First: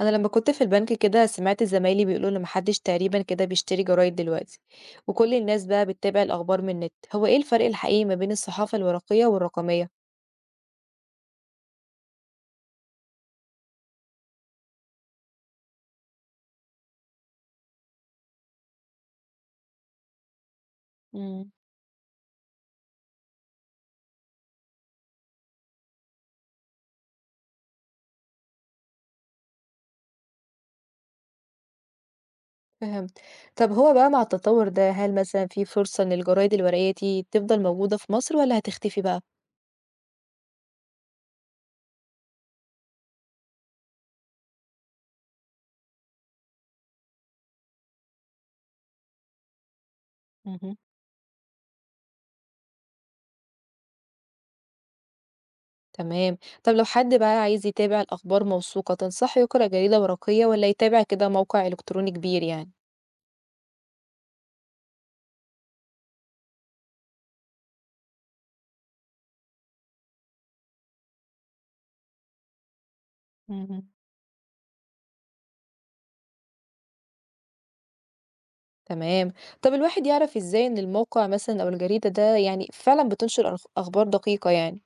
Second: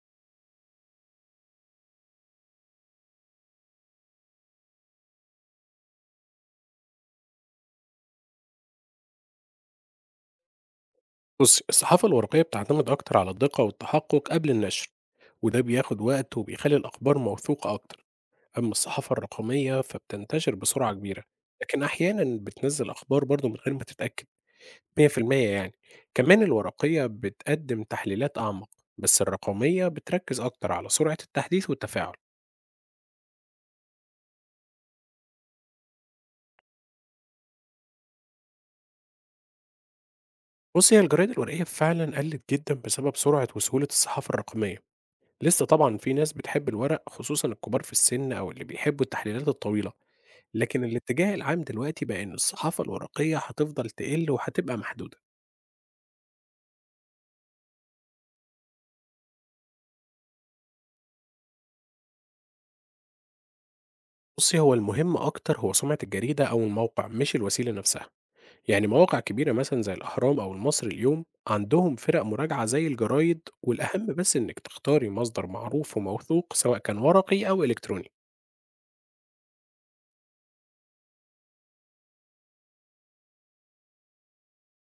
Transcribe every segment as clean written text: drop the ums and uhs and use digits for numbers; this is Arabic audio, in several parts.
انا لما كنت في البنك كده سمعت زمايلي بيقولوا ان محدش تقريبا كده بيشتري جرايد دلوقتي، وكل الناس بقى بتتابع الاخبار من النت. هو ايه الفرق الحقيقي ما بين الصحافة الورقية والرقمية؟ بص، الصحافة الورقية بتعتمد أكتر على الدقة والتحقق قبل النشر، وده بياخد وقت وبيخلي الأخبار موثوقة أكتر. أما الصحافة الرقمية فبتنتشر بسرعة كبيرة، مم. لكن أحيانا بتنزل أخبار برضو من غير ما تتأكد 100% يعني. كمان الورقية بتقدم تحليلات أعمق، بس الرقمية بتركز أكتر على سرعة التحديث والتفاعل. فهمت. طب هو بقى مع التطور ده هل مثلا في فرصة ان الجرايد الورقية دي تفضل موجودة في مصر ولا هتختفي بقى؟ بص، هي الجرايد الورقية فعلا قلت جدا بسبب سرعة وسهولة الصحافة الرقمية. لسه طبعا في ناس بتحب الورق، خصوصا الكبار في السن أو اللي بيحبوا التحليلات الطويلة. مهم. لكن الاتجاه العام دلوقتي بقى إن الصحافة الورقية هتفضل تقل وهتبقى محدودة. تمام. طب لو حد بقى عايز يتابع الاخبار موثوقة تنصحه يقرأ جريدة ورقية ولا يتابع كده موقع الكتروني كبير يعني؟ بُصّي، هو المهم أكتر هو سمعة الجريدة أو الموقع مش الوسيلة نفسها. يعني مواقع كبيرة مثلًا زي الأهرام أو المصري اليوم، عندهم فرق مراجعة زي الجرايد، مهم. والأهم بس إنِّك تختاري مصدر معروف وموثوق سواء كان ورقي أو إلكتروني. تمام. طب الواحد يعرف إزاي إن الموقع مثلًا أو الجريدة ده يعني فعلًا بتنشر أخبار دقيقة يعني؟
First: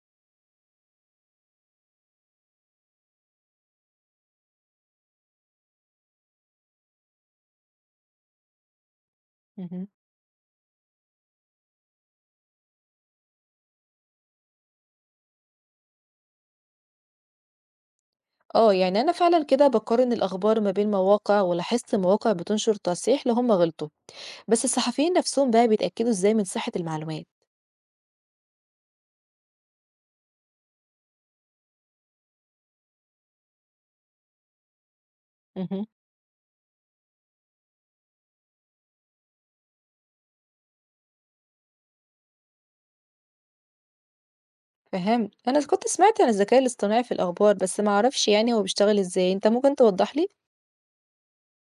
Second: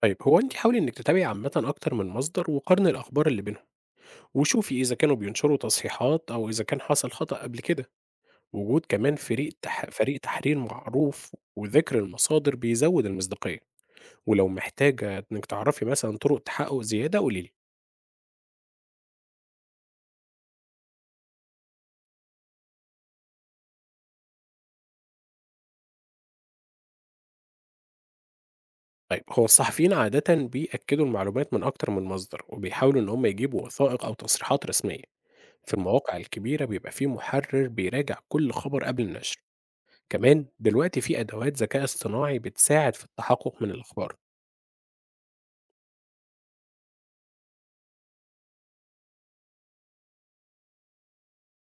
طيب، هو أنتِ حاولي إنِّك تتابعي عامةً أكتر من مصدر وقارني الأخبار اللي بينهم، وشوفي إذا كانوا بينشروا تصحيحات أو إذا كان حصل خطأ قبل كده. وجود كمان اهم. فريق تحرير معروف وذكر المصادر بيزود المصداقية، ولو محتاجة إنِّك تعرفي مثلًا طرق تحقق زيادة قولي لي. آه، يعني أنا فعلًا كده باقارن الأخبار ما بين مواقع، ولاحظت مواقع بتنشر تصحيح لو هم غلطوا، بس الصحفيين نفسهم بقى بيتأكدوا إزاي من صحة المعلومات؟ طيب، هو الصحفيين عادةً بيأكدوا المعلومات من أكتر من مصدر، وبيحاولوا إن هم يجيبوا وثائق أو تصريحات رسمية. في اهم. المواقع الكبيرة بيبقى في محرر بيراجع كل خبر قبل النشر. كمان دلوقتي في أدوات ذكاء اصطناعي بتساعد في التحقق من الأخبار. فهمت. أنا كنت سمعت عن الذكاء الاصطناعي في الأخبار، بس ما أعرفش يعني هو بيشتغل إزاي، أنت ممكن توضح لي؟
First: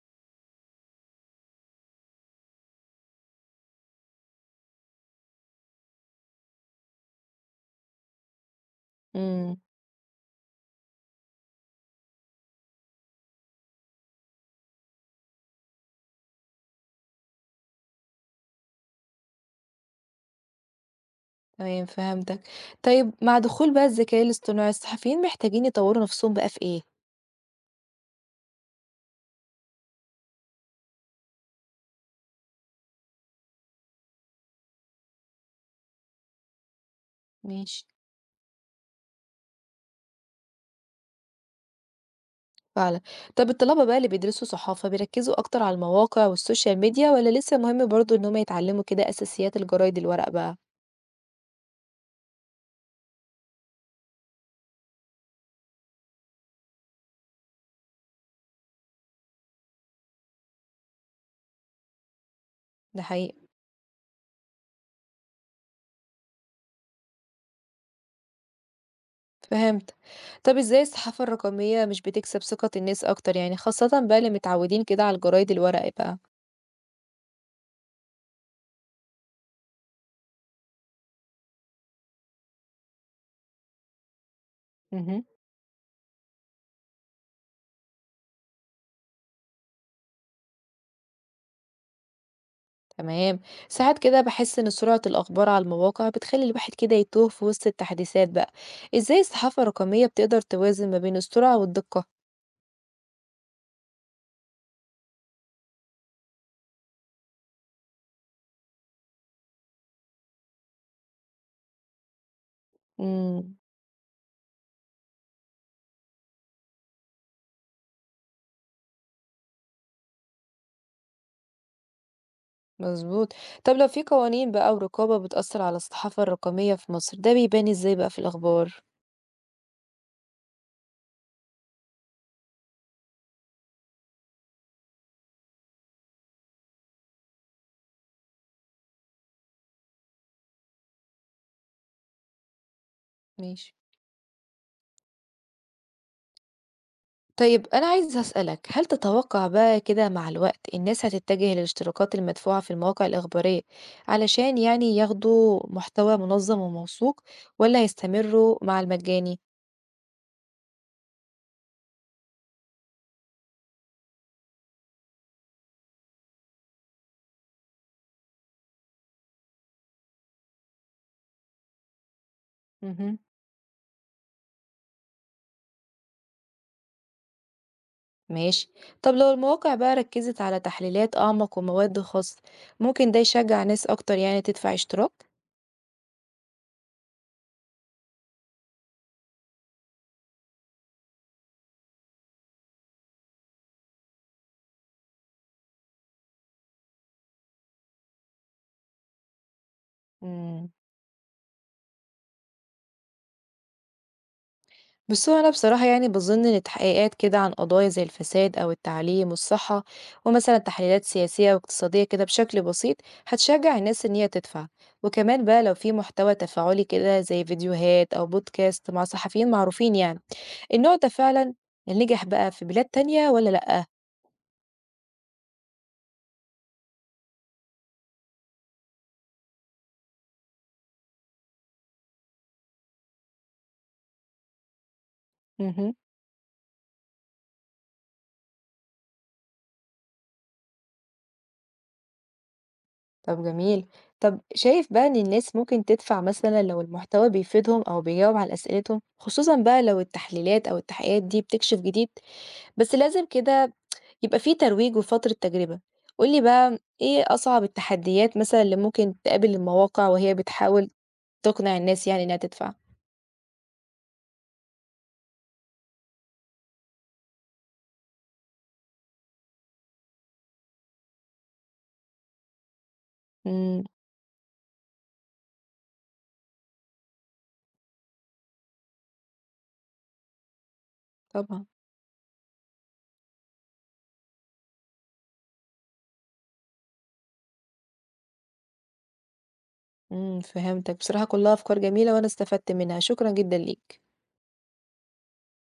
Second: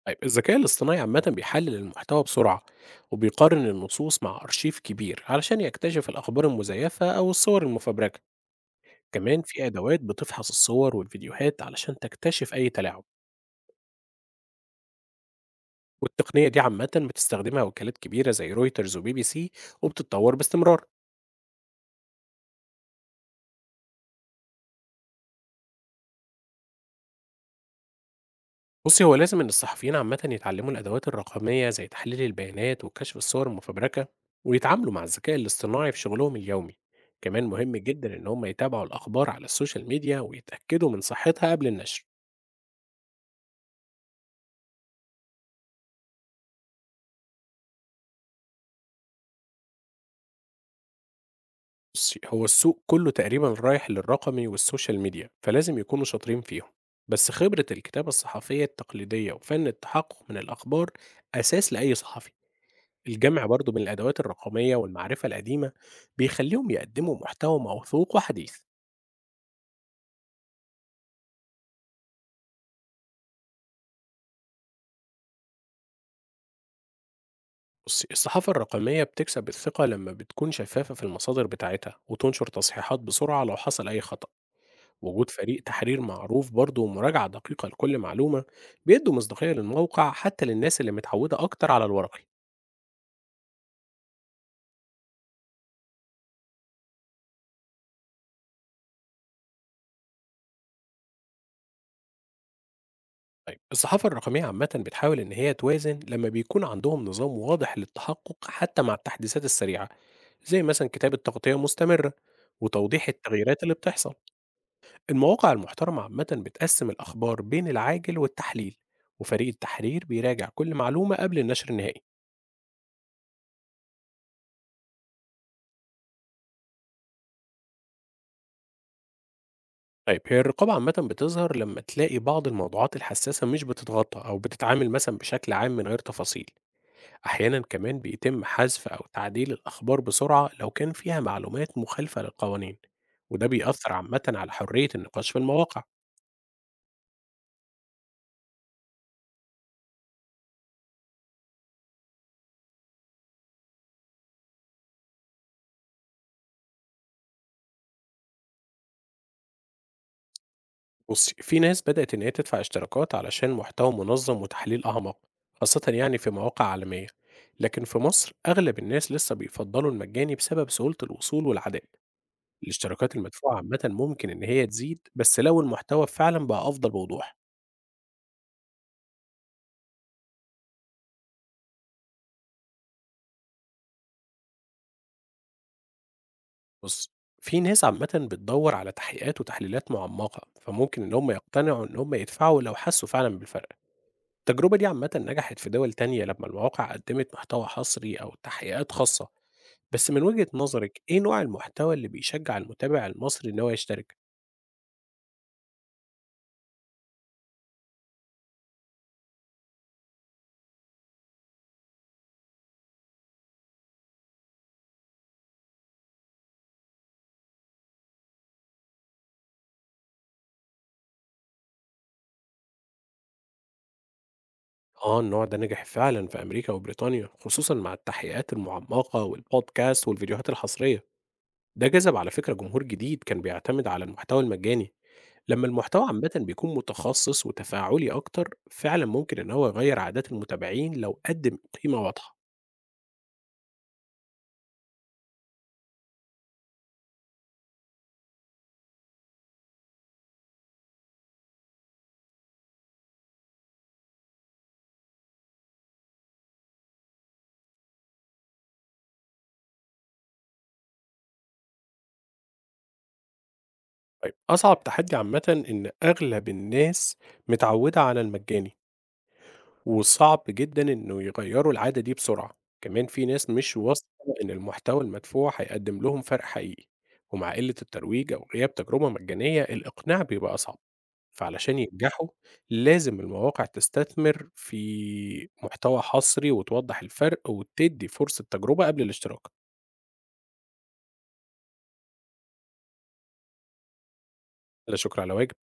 طيب، الذكاء الاصطناعي عامة بيحلل المحتوى بسرعة، وبيقارن النصوص مع أرشيف كبير علشان يكتشف الأخبار المزيفة أو الصور المفبركة. كمان إمم. في أدوات بتفحص الصور والفيديوهات علشان تكتشف أي تلاعب. والتقنية دي عامة بتستخدمها وكالات كبيرة زي رويترز وبي بي سي، وبتتطور باستمرار. تمام فهمتك. طيب مع دخول بقى الذكاء الاصطناعي، الصحفيين محتاجين يطوروا نفسهم بقى في إيه؟ بُصّي، هو لازم إن الصحفيين عامةً يتعلموا الأدوات الرقمية زي تحليل البيانات وكشف الصور المفبركة، ويتعاملوا مع الذكاء الاصطناعي في شغلهم اليومي. كمان مهم ماشي. جدًا إن هم يتابعوا الأخبار على السوشيال ميديا ويتأكدوا من صحتها قبل النشر. فعلًا. طب الطلبة بقى اللي بيدرسوا صحافة بيركّزوا أكتر على المواقع والسوشيال ميديا والّا لسه مهم برضه إن هم يتعلموا كده أساسيات الجرايد الورق بقى؟ بُصّي، هو السوق كله تقريبًا رايح للرقمي والسوشيال ميديا، فلازم يكونوا شاطرين فيهم. بس خبرة الكتابة الصحفية التقليدية وفن التحقق من الأخبار أساس لأي صحفي. ده حقيقي. الجمع برضه بين الأدوات الرقمية والمعرفة القديمة بيخلّيهم يقدموا محتوى موثوق وحديث. فهمت. طب إزاي الصحافة الرقمية مش بتكسب ثقة الناس أكتر يعني خاصةً بقى اللي متعودين كده على الجرايد الورق بقى؟ بصي، الصحافة الرقمية بتكسب الثقة لما بتكون شفافة في المصادر بتاعتها وتنشر تصحيحات بسرعة لو حصل أي خطأ. اهم. وجود فريق تحرير معروف برضه ومراجعة دقيقة لكل معلومة بيدوا مصداقية للموقع حتى للناس اللي متعودة أكتر على الورقي. تمام. ساعات كده باحس إن سرعة الأخبار على المواقع بتخلّي الواحد كده يتوه في وسط التحديثات بقى. إزاي الصحافة الرقمية بتقدر توازن ما بين السرعة والدقة؟ طيب، الصحافة الرقمية عامة بتحاول إن هي توازن لما بيكون عندهم نظام واضح للتحقق حتى مع التحديثات السريعة، زي مثلا كتابة تغطية مستمرة وتوضيح إمم. التغييرات اللي بتحصل. المواقع المحترمة عامة بتقسم الأخبار بين العاجل والتحليل، وفريق التحرير بيراجع كل معلومة قبل النشر النهائي. مظبوط. طب لو في قوانين بقى ورقابة بتأثّر على الصحافة الرقمية في مصر، ده بيبان إزاي بقى في الأخبار؟ طيب، هي الرقابة عامة بتظهر لما تلاقي بعض الموضوعات الحساسة مش بتتغطى أو بتتعامل مثلا بشكل عام من غير تفاصيل. أحيانا كمان بيتم حذف أو تعديل الأخبار بسرعة لو كان فيها معلومات مخالفة للقوانين، وده ماشي. بيأثر عامة على حرية النقاش في المواقع. طيب أنا عايزة أسألك، هل تتوقع بقى كده مع الوقت الناس هتتجه للاشتراكات المدفوعة في المواقع الإخبارية علشان يعني ياخدوا محتوى منظّم وموثوق والّا هيستمروا مع المجاني؟ بصي، في ناس بدأت إن هي تدفع اشتراكات علشان محتوى منظم وتحليل أعمق، خاصة يعني في مواقع عالمية. لكن في مصر أغلب الناس لسه بيفضلوا المجاني بسبب سهولة الوصول والعادات. الاشتراكات اهم. المدفوعة عامة ممكن إن هي تزيد بس لو المحتوى فعلا بقى أفضل بوضوح. ماشي. طب لو المواقع بقى ركّزت على تحليلات أعمق ومواد خاصة، ممكن ده يشجّع ناس أكتر يعني تدفع اشتراك؟ بص، في ناس عامة بتدور على تحقيقات وتحليلات معمقة فممكن إن هم يقتنعوا إن هم يدفعوا لو حسوا فعلا بالفرق. التجربة دي عامة نجحت في دول تانية لما المواقع قدمت محتوى حصري أو تحقيقات خاصة. بس من وجهة إمم. نظرِك إيه نوع المحتوى اللي بيشجّع المتابع المصري إن هو يشترك؟ بس هو أنا بصراحة يعني باظن إن التحقيقات كده عن قضايا زي الفساد أو التعليم والصحة، ومثلا تحليلات سياسية واقتصادية كده بشكل بسيط، هتشجع الناس إن هي تدفع. وكمان بقى لو في محتوى تفاعلي كده زي فيديوهات أو بودكاست مع صحفيين معروفين يعني، النوع ده فعلا نجح بقى في بلاد تانية ولا لأ؟ آه، النوع ده نجح فعلًا في أمريكا وبريطانيا، خصوصًا مع التحقيقات المعمّقة والpodcast والفيديوهات الحصرية. ده جذب على فكرة جمهور جديد كان بيعتمد على المحتوى المجاني. لمّا مهم. المحتوى عامةً بيكون متخصص وتفاعلي أكتر، فعلًا ممكن إن هو يغيّر عادات المتابعين لو قدّم قيمة واضحة. طب جميل. طب شايف بقى إن الناس ممكن تدفع مثلا لو المحتوى بيفيدهم أو بيجاوب على أسئلتهم خصوصا بقى لو التحليلات أو التحقيقات دي بتكشف جديد، بس لازم كده يبقى في ترويج وفترة تجربة. قُل لي بقى إيه أصعب التحديات مثلًا اللي ممكن تقابل المواقع وهي بتحاول تقنع الناس يعني إنها تدفع؟ طيب، أصعب تحدي عامةً إن أغلب الناس متعوّدة على المجاني. وصعب جدًا إنه يغيّروا العادة دي بسرعة، كمان في ناس مش إمم، واثقة إن المحتوى المدفوع هيقدّم لهم فرق حقيقي، ومع قِلّة الترويج أو غياب تجربة مجانية الإقناع بيبقى أصعب، طبعًا، فعلشان ينجحوا لازم المواقع تستثمر في محتوى حصري وتوضّح الفرق وتدّي فرصة تجربة قبل الاشتراك. إمم، فهمتك. بصراحة كلها أفكار جميلة وأنا استفدت منها، شكرًا جدًا ليك. لا شكر على واجب.